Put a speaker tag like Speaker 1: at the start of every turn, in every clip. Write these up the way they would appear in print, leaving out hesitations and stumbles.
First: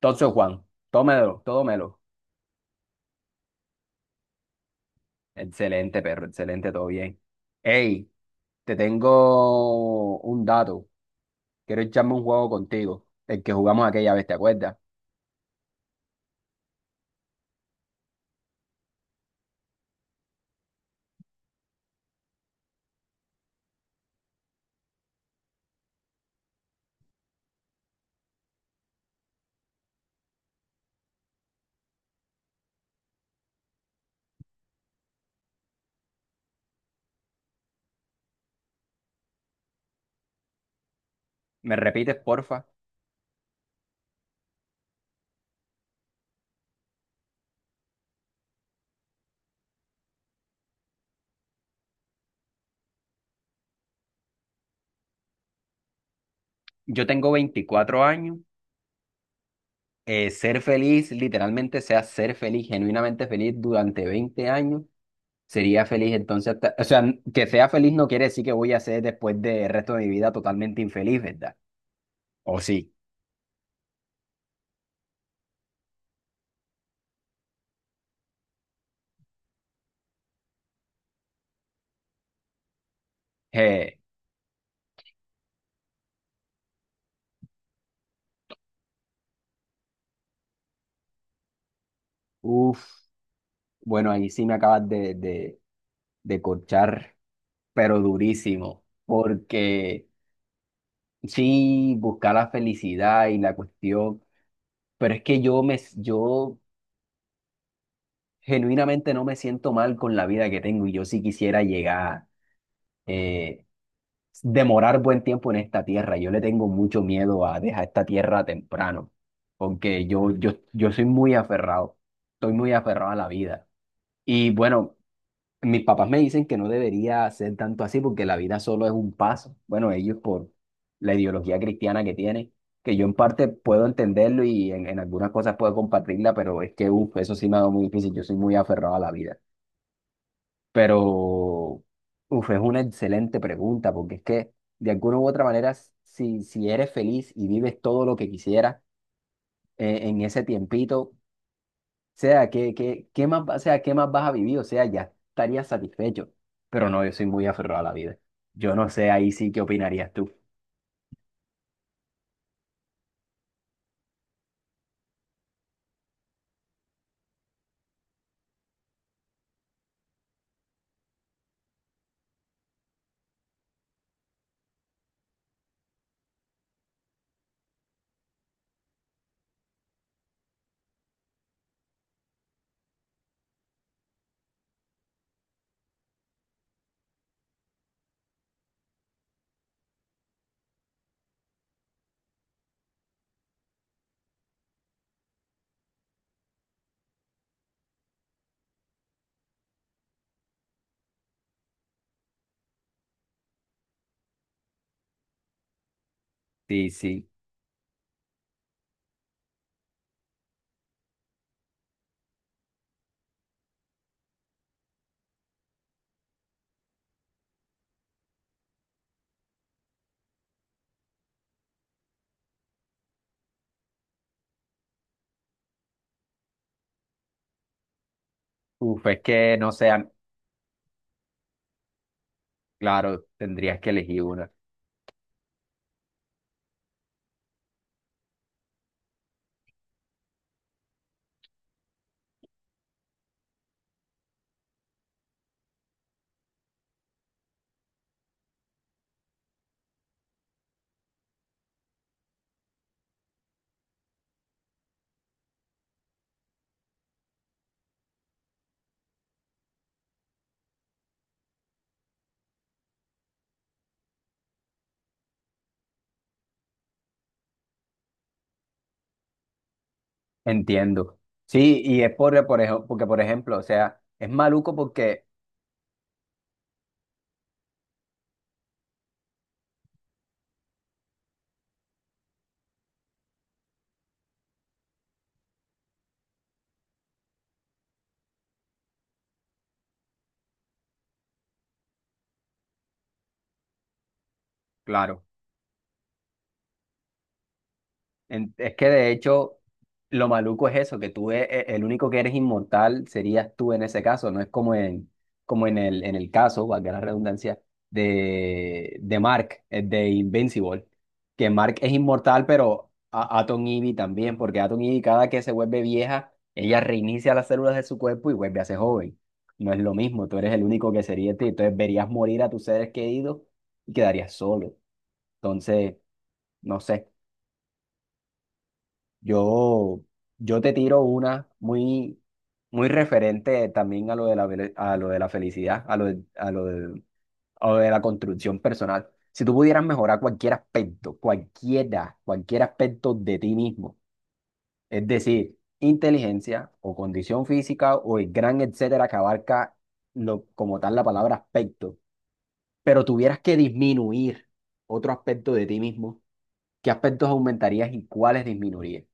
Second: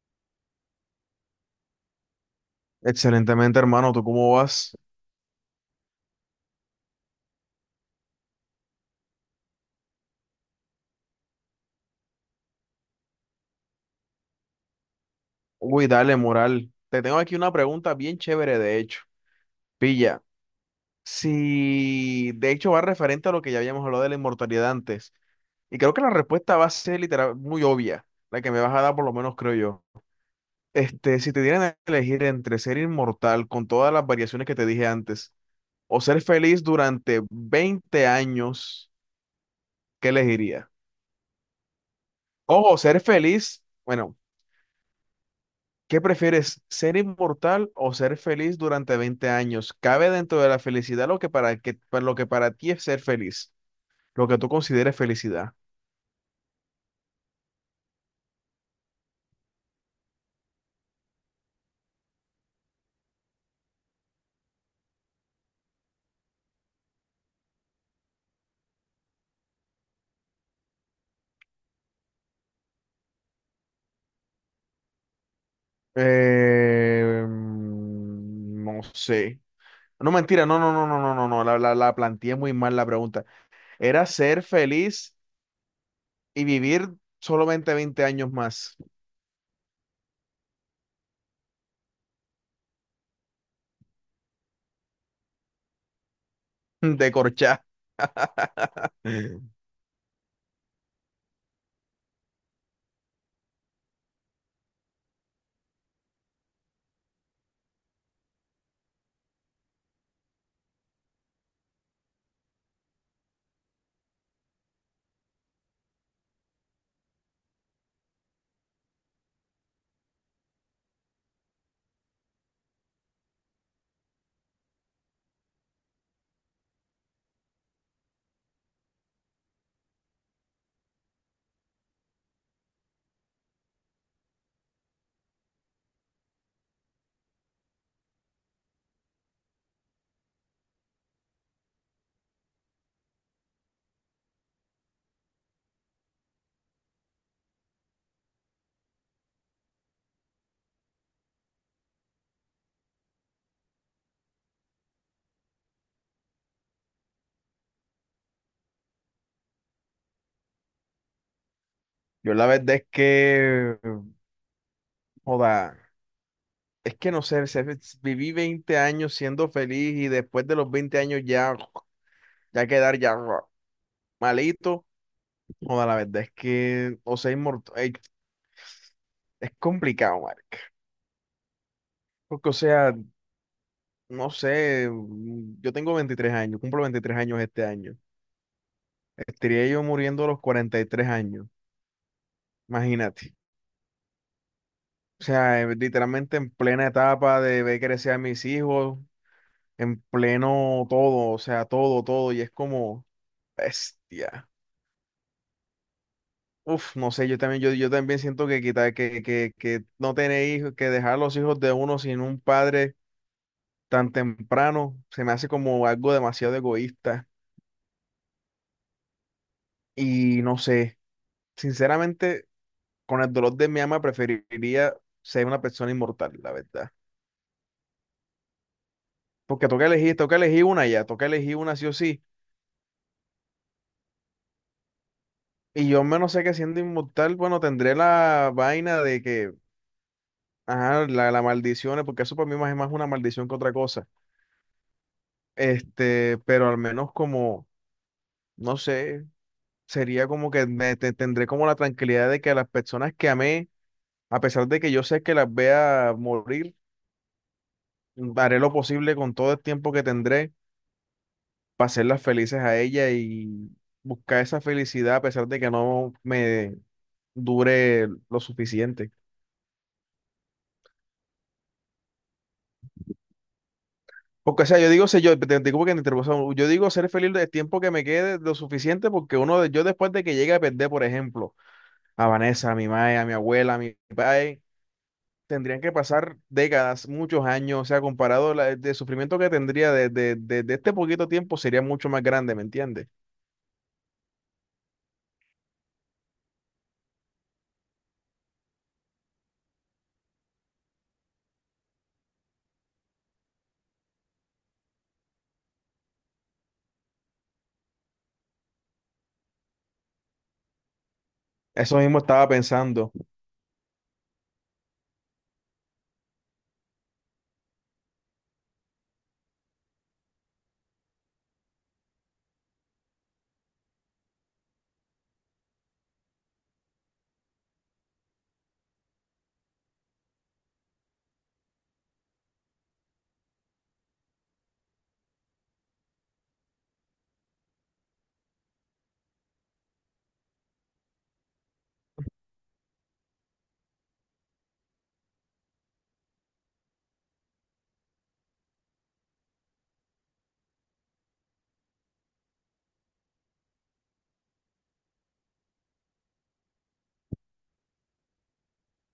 Speaker 1: Entonces, Juan, tómelo, tómelo.
Speaker 2: Excelentemente, hermano, ¿tú cómo vas?
Speaker 1: Excelente, perro, excelente, todo bien. Hey, te tengo un dato. Quiero echarme un juego contigo, el que jugamos aquella vez, ¿te acuerdas?
Speaker 2: Uy, dale, moral. Te tengo aquí una pregunta bien chévere, de hecho. Pilla, si de hecho va referente a lo que ya habíamos hablado de la inmortalidad antes, y creo que la respuesta va a ser literal muy obvia, la que me vas a dar por lo menos creo yo. Si te dieran a elegir entre ser inmortal con todas las variaciones que te dije antes, o ser feliz durante 20 años, ¿qué elegirías?
Speaker 1: ¿Me repites, porfa?
Speaker 2: Ojo, ser feliz, bueno, ¿qué prefieres, ser inmortal o ser feliz durante 20 años? Cabe dentro de la felicidad lo que para lo que para ti es ser feliz, lo que tú consideres felicidad.
Speaker 1: Yo tengo 24 años. Ser feliz, literalmente, sea ser feliz, genuinamente feliz durante 20 años. Sería feliz entonces, o sea, que sea feliz no quiere decir que voy a ser después del resto de mi vida totalmente infeliz, ¿verdad? ¿O sí?
Speaker 2: No sé. No, mentira, no, no, no, no, no, no, no, la planteé muy mal la pregunta.
Speaker 1: Eh,
Speaker 2: Era ser feliz y vivir solamente 20 años más.
Speaker 1: Uf. Bueno, ahí sí me acabas de
Speaker 2: De
Speaker 1: corchar,
Speaker 2: corchá.
Speaker 1: pero durísimo, porque sí, buscar la felicidad y la cuestión, pero es que yo genuinamente no me siento mal con la vida que tengo y yo sí quisiera llegar, eh, demorar buen tiempo en esta tierra. Yo le tengo mucho miedo a dejar esta tierra temprano, porque yo soy muy aferrado, estoy muy aferrado a la vida. Y bueno. Mis papás me dicen que no debería ser tanto así porque la vida solo es un paso. Bueno, ellos por la ideología cristiana que tienen, que yo en parte puedo entenderlo y en algunas cosas puedo compartirla, pero es que uf, eso sí me ha dado muy difícil. Yo soy muy aferrado a la vida. Pero uf, es una excelente pregunta porque es que de alguna u otra manera, si eres feliz y vives todo lo que quisieras en ese tiempito, sea, ¿qué más, o sea, ¿qué más vas a vivir? O sea, ya estarías satisfecho. Pero no, yo soy muy aferrado a la vida. Yo no sé ahí sí qué opinarías tú.
Speaker 2: Yo la verdad es que, joda. Es que no sé, viví 20 años siendo feliz y después de los 20 años ya, ya quedar ya malito. Joda, la verdad es que, o sea, inmortal, es complicado, marica. Porque, o sea, no sé, mm, yo tengo 23 años, cumplo 23 años este año. Estaría yo muriendo a los 43 años, imagínate. O sea, literalmente en plena etapa de ver crecer a mis hijos, en pleno todo, o sea, todo, todo, y es como, bestia.
Speaker 1: Sí,
Speaker 2: Uf, no
Speaker 1: sí.
Speaker 2: sé, yo también, yo también siento que que no tener hijos, que dejar los hijos de uno sin un padre tan temprano, se me hace como algo demasiado egoísta. Y no sé, sinceramente, con el dolor de mi alma preferiría ser una persona inmortal, la verdad.
Speaker 1: Uf, es que
Speaker 2: Porque
Speaker 1: no sé, a-
Speaker 2: toca elegir una ya, toca elegir una sí o sí.
Speaker 1: claro, tendrías que elegir una.
Speaker 2: Y yo al menos sé que siendo inmortal, bueno, tendré la vaina de que, ajá, la maldición, porque eso para mí más es más una maldición que otra cosa. Pero al menos como no sé, sería como que tendré como la tranquilidad de que las personas que amé, a pesar de que yo sé que las vea morir, haré lo posible con todo el tiempo que tendré para hacerlas felices a ella y buscar esa felicidad a pesar de que no me dure lo suficiente.
Speaker 1: Entiendo. Sí, y es por ejemplo, porque, por ejemplo, o sea, es
Speaker 2: Porque, o
Speaker 1: maluco
Speaker 2: sea, yo digo, sé
Speaker 1: porque,
Speaker 2: yo, te digo porque te interrumpo, o sea, yo digo ser feliz el tiempo que me quede lo suficiente porque uno, yo después de que llegue a perder, por ejemplo, a Vanessa, a mi madre, a mi abuela, a mi padre, tendrían que pasar décadas, muchos años, o sea, comparado la, de sufrimiento que tendría desde de este poquito tiempo sería mucho más grande, ¿me entiendes?
Speaker 1: claro. Es que de hecho, lo maluco es eso, que tú el único que eres inmortal serías tú en ese caso, no es como en, como en en el caso, valga la redundancia, de Mark, de Invincible, que Mark es
Speaker 2: Eso mismo
Speaker 1: inmortal,
Speaker 2: estaba
Speaker 1: pero
Speaker 2: pensando.
Speaker 1: a Atom Ivy también, porque Atom Ivy cada que se vuelve vieja, ella reinicia las células de su cuerpo y vuelve a ser joven. No es lo mismo, tú eres el único que sería ti, entonces verías morir a tus seres queridos y quedarías solo. Entonces, no sé. Yo, yo te tiro una muy, muy referente también a lo de a lo de la felicidad, a lo de la construcción personal. Si tú pudieras mejorar cualquier aspecto, cualquiera, cualquier aspecto de ti mismo, es decir, inteligencia o condición física o el gran etcétera que abarca lo, como tal la palabra aspecto, pero tuvieras que disminuir otro aspecto de ti mismo, ¿qué aspectos aumentarías y cuáles disminuirías?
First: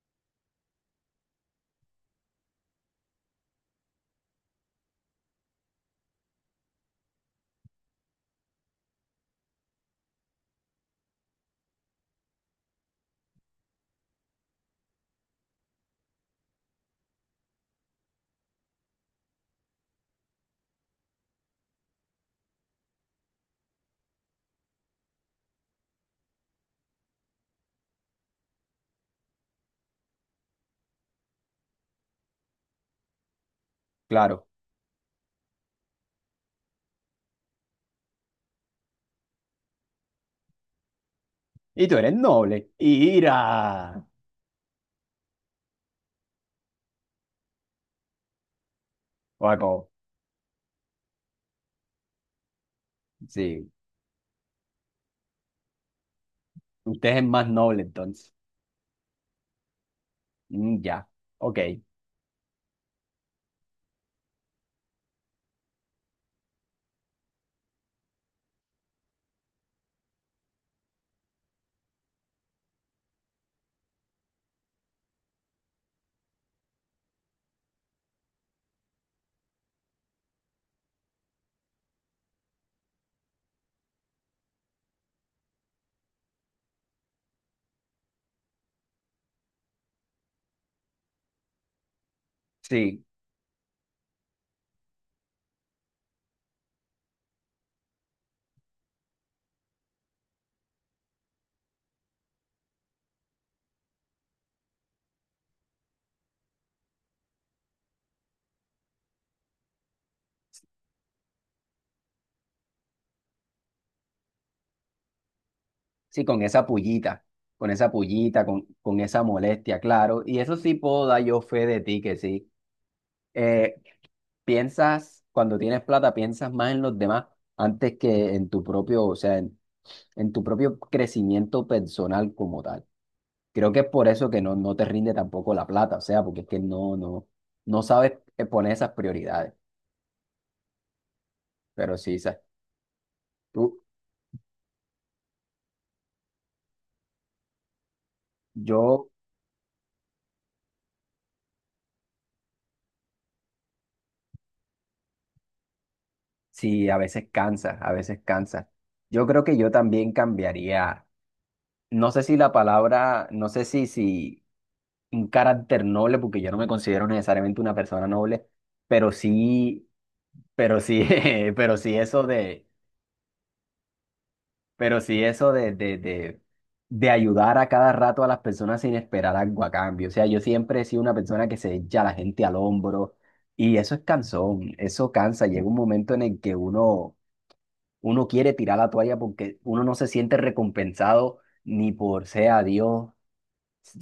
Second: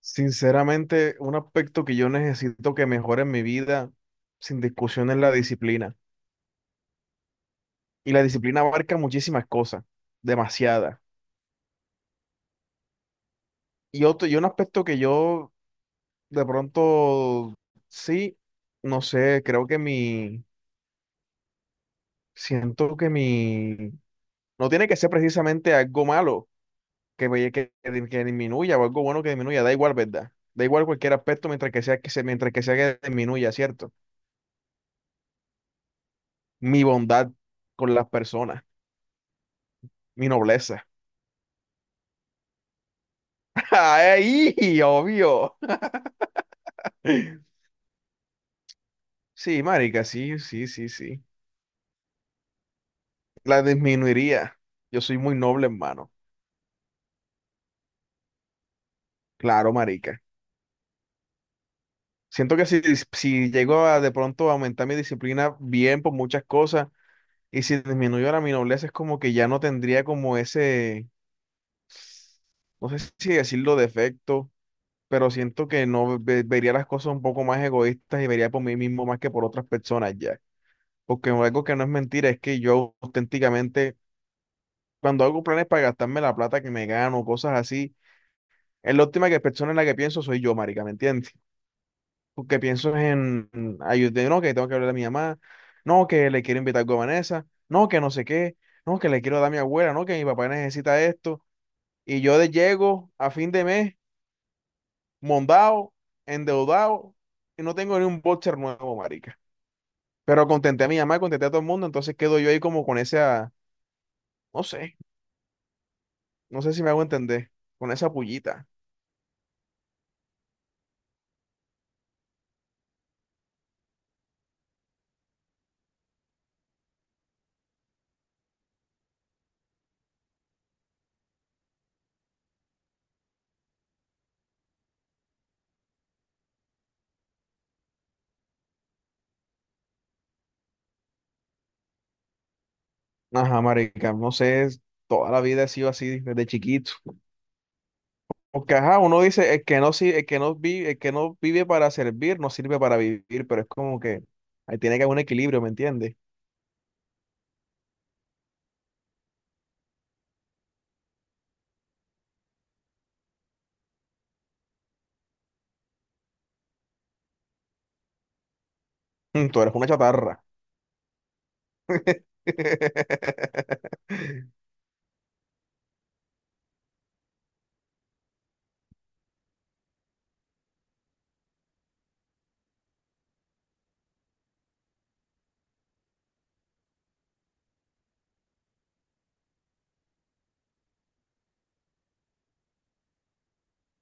Speaker 2: Sinceramente, un aspecto que yo necesito que mejore en mi vida, sin discusión, es la disciplina. Y la disciplina abarca muchísimas cosas, demasiadas. Y otro, y un aspecto que yo de pronto sí, no sé, creo que mi, siento que mi, no tiene que ser precisamente algo malo que, que disminuya o algo bueno que disminuya, da igual, ¿verdad? Da igual cualquier aspecto mientras que sea que se, mientras que sea que disminuya, ¿cierto?
Speaker 1: Claro.
Speaker 2: Mi bondad con las personas, mi nobleza.
Speaker 1: Y tú eres noble. ¡Ira!
Speaker 2: ¡Ahí! Obvio. Sí,
Speaker 1: Guaco,
Speaker 2: marica, sí, sí, sí, sí. La
Speaker 1: sí.
Speaker 2: disminuiría. Yo soy muy noble, hermano.
Speaker 1: Usted es más noble entonces.
Speaker 2: Claro, marica.
Speaker 1: Mm, ya. Ok.
Speaker 2: Siento que si, si llego a de pronto a aumentar mi disciplina bien por muchas cosas y si disminuyo la mi nobleza es como que ya no tendría como ese, no sé si decirlo defecto, pero siento que no ve- vería las cosas un poco más egoístas y vería por mí mismo más que por otras personas ya. Porque algo que no es mentira es que yo auténticamente, cuando hago planes para gastarme la plata que me gano, cosas así, es la última que persona en la que pienso soy yo, marica, ¿me entiendes? Porque pienso
Speaker 1: Sí.
Speaker 2: en ayudar, no, que tengo que hablar a mi mamá, no, que le quiero invitar algo a Vanessa, no, que no sé qué, no, que le quiero dar a mi abuela, no, que mi papá necesita esto. Y yo de llego a fin de mes. Mondado, endeudado y no tengo ni un boxer nuevo, marica. Pero contenté a mi mamá, contenté a todo el mundo, entonces quedo yo ahí como con esa, no sé,
Speaker 1: Sí, con
Speaker 2: no
Speaker 1: esa
Speaker 2: sé si me hago
Speaker 1: pullita.
Speaker 2: entender,
Speaker 1: Con esa
Speaker 2: con esa
Speaker 1: pullita,
Speaker 2: pullita.
Speaker 1: con esa molestia, claro. Y eso sí puedo dar yo fe de ti que sí. Eh, Piensas, cuando tienes plata, piensas más en los demás antes que en tu propio, o sea, en tu propio crecimiento personal como tal. Creo que es por eso que no te rinde tampoco la plata, o sea, porque es que no sabes poner esas prioridades. Pero sí, sa-
Speaker 2: Ajá,
Speaker 1: tú,
Speaker 2: marica, no sé, es- toda la vida he sido así desde chiquito. Porque ajá,
Speaker 1: yo
Speaker 2: uno dice, el que no vive, el que no vive para servir, no sirve para vivir, pero es como que ahí tiene que haber un equilibrio, ¿me entiendes?
Speaker 1: sí, a veces cansa, a veces cansa. Yo creo que yo también cambiaría, no sé si la palabra, no sé si un carácter noble, porque yo no me considero necesariamente una persona noble, pero
Speaker 2: Mm, tú eres una
Speaker 1: sí,
Speaker 2: chatarra.
Speaker 1: pero sí, pero sí eso de, pero sí eso de ayudar a cada rato a las personas sin esperar algo a cambio. O sea, yo siempre he sido una persona que se echa a la gente al hombro y eso es cansón, eso cansa, llega un momento en el que uno quiere tirar la toalla porque uno no se siente recompensado ni por sea Dios,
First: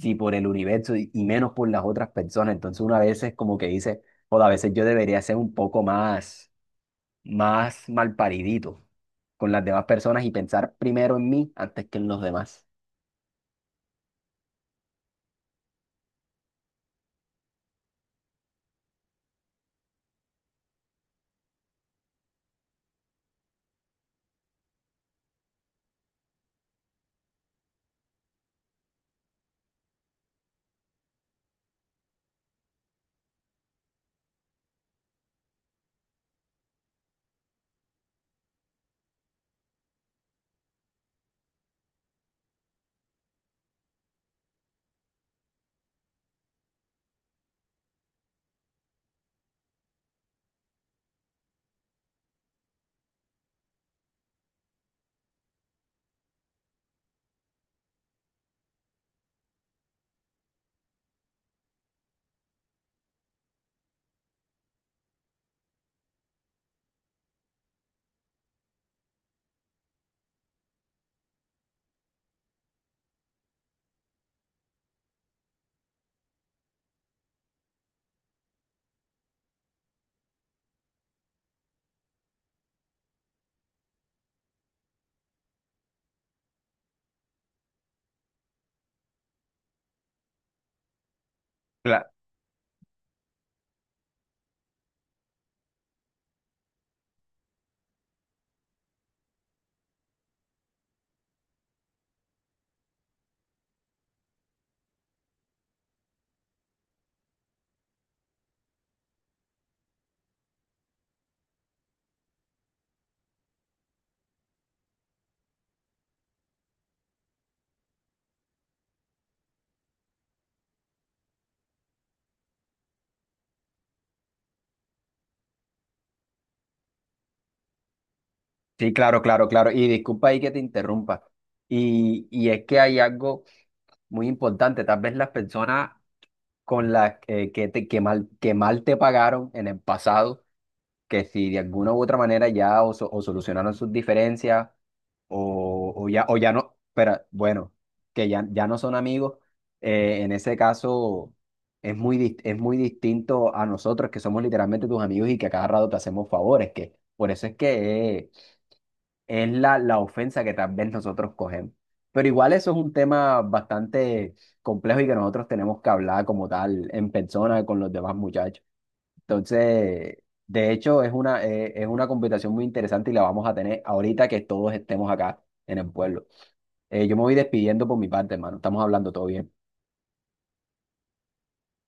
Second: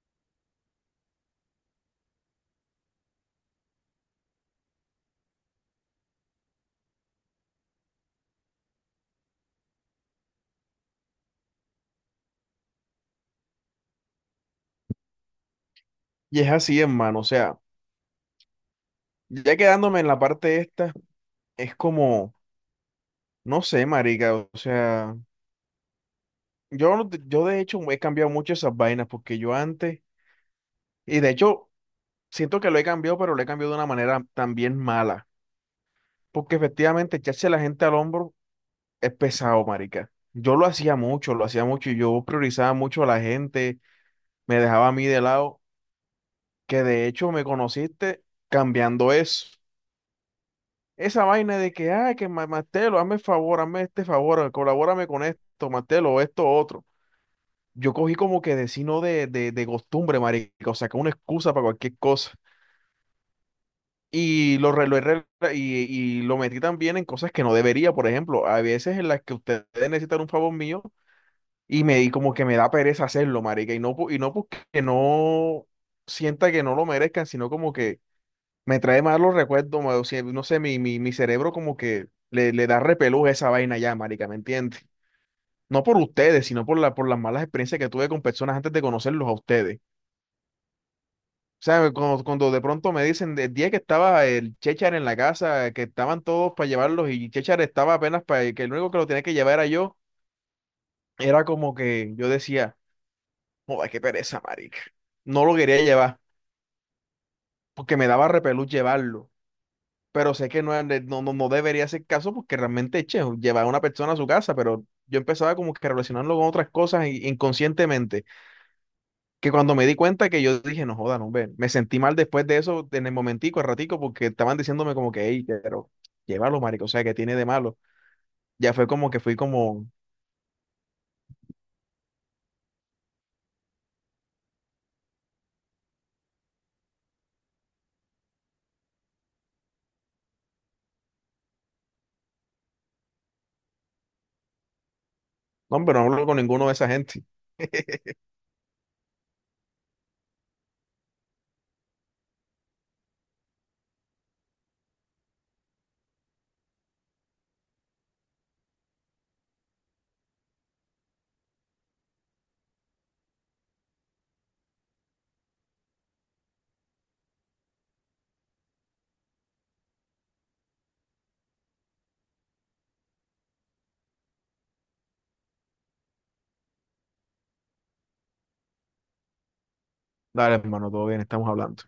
Speaker 1: ni por el universo y menos por las otras personas. Entonces uno a veces como que dice, o a veces yo debería ser un poco más, más malparidito con las demás personas y pensar primero en mí antes que en los demás.
Speaker 2: Y es así, hermano, o sea, ya quedándome en la parte esta. Es como, no sé, marica, o sea, yo, no te- yo de hecho he cambiado mucho esas vainas porque yo antes, y de hecho siento que lo he cambiado, pero lo he cambiado de una manera también mala, porque efectivamente echarse a la gente al hombro es pesado, marica. Yo lo hacía mucho y yo priorizaba mucho a la gente, me dejaba a mí de lado, que de hecho me conociste cambiando eso. Esa vaina de que, ah, que Martelo, hazme el favor, hazme este favor, colabórame con esto, Martelo, esto, otro. Yo cogí como que de sino de costumbre, marica, o sea, que una excusa para cualquier cosa. Y lo, re- lo he re- y, y lo metí también en cosas que no debería, por ejemplo, a veces en las que ustedes necesitan un favor mío y me di como que me da pereza hacerlo, marica, y no porque no sienta que no lo merezcan, sino como que me trae malos recuerdos, o sea, no sé, mi cerebro como que le da repelús a esa vaina ya, marica, ¿me entiendes? No por ustedes, sino por la, por las malas experiencias que tuve con personas antes de conocerlos a ustedes. O sea, cuando de pronto me dicen el día que estaba el Chechar en la casa, que estaban todos para llevarlos y Chechar estaba apenas para que el único que lo tenía que llevar era yo, era como que yo decía, joder, qué pereza, marica. No lo quería llevar porque me daba repelús llevarlo, pero sé que no, no, no, no debería hacer caso porque realmente, che, llevar a una persona a su casa, pero yo empezaba como que a relacionarlo con otras cosas inconscientemente. Que cuando me di cuenta que yo dije, no joda, no, ve, me sentí mal después de eso, en el momentico, al ratico, porque estaban diciéndome como que, hey, pero llévalo, marico, o sea, que tiene de malo? Ya fue
Speaker 1: Sí,
Speaker 2: como que
Speaker 1: claro,
Speaker 2: fui
Speaker 1: claro, claro.
Speaker 2: como,
Speaker 1: Y disculpa ahí que te interrumpa. Y es que hay algo muy importante. Tal vez las personas con las que mal te pagaron en el pasado que si de alguna u otra manera ya o solucionaron sus diferencias
Speaker 2: no, pero no hablo
Speaker 1: o
Speaker 2: con
Speaker 1: ya
Speaker 2: ninguno de
Speaker 1: no,
Speaker 2: esa
Speaker 1: pero
Speaker 2: gente.
Speaker 1: bueno, que ya, ya no son amigos, en ese caso es muy, es muy distinto a nosotros que somos literalmente tus amigos y que a cada rato te hacemos favores, que por eso es que es la ofensa que tal vez nosotros cogemos. Pero igual eso es un tema bastante complejo y que nosotros tenemos que hablar como tal en persona con los demás muchachos. Entonces, de hecho, es una conversación muy interesante y la vamos a tener ahorita que todos estemos acá en el pueblo. Yo me voy despidiendo por mi parte, hermano. Estamos hablando, todo bien.
Speaker 2: Dale, hermano, todo bien, estamos hablando.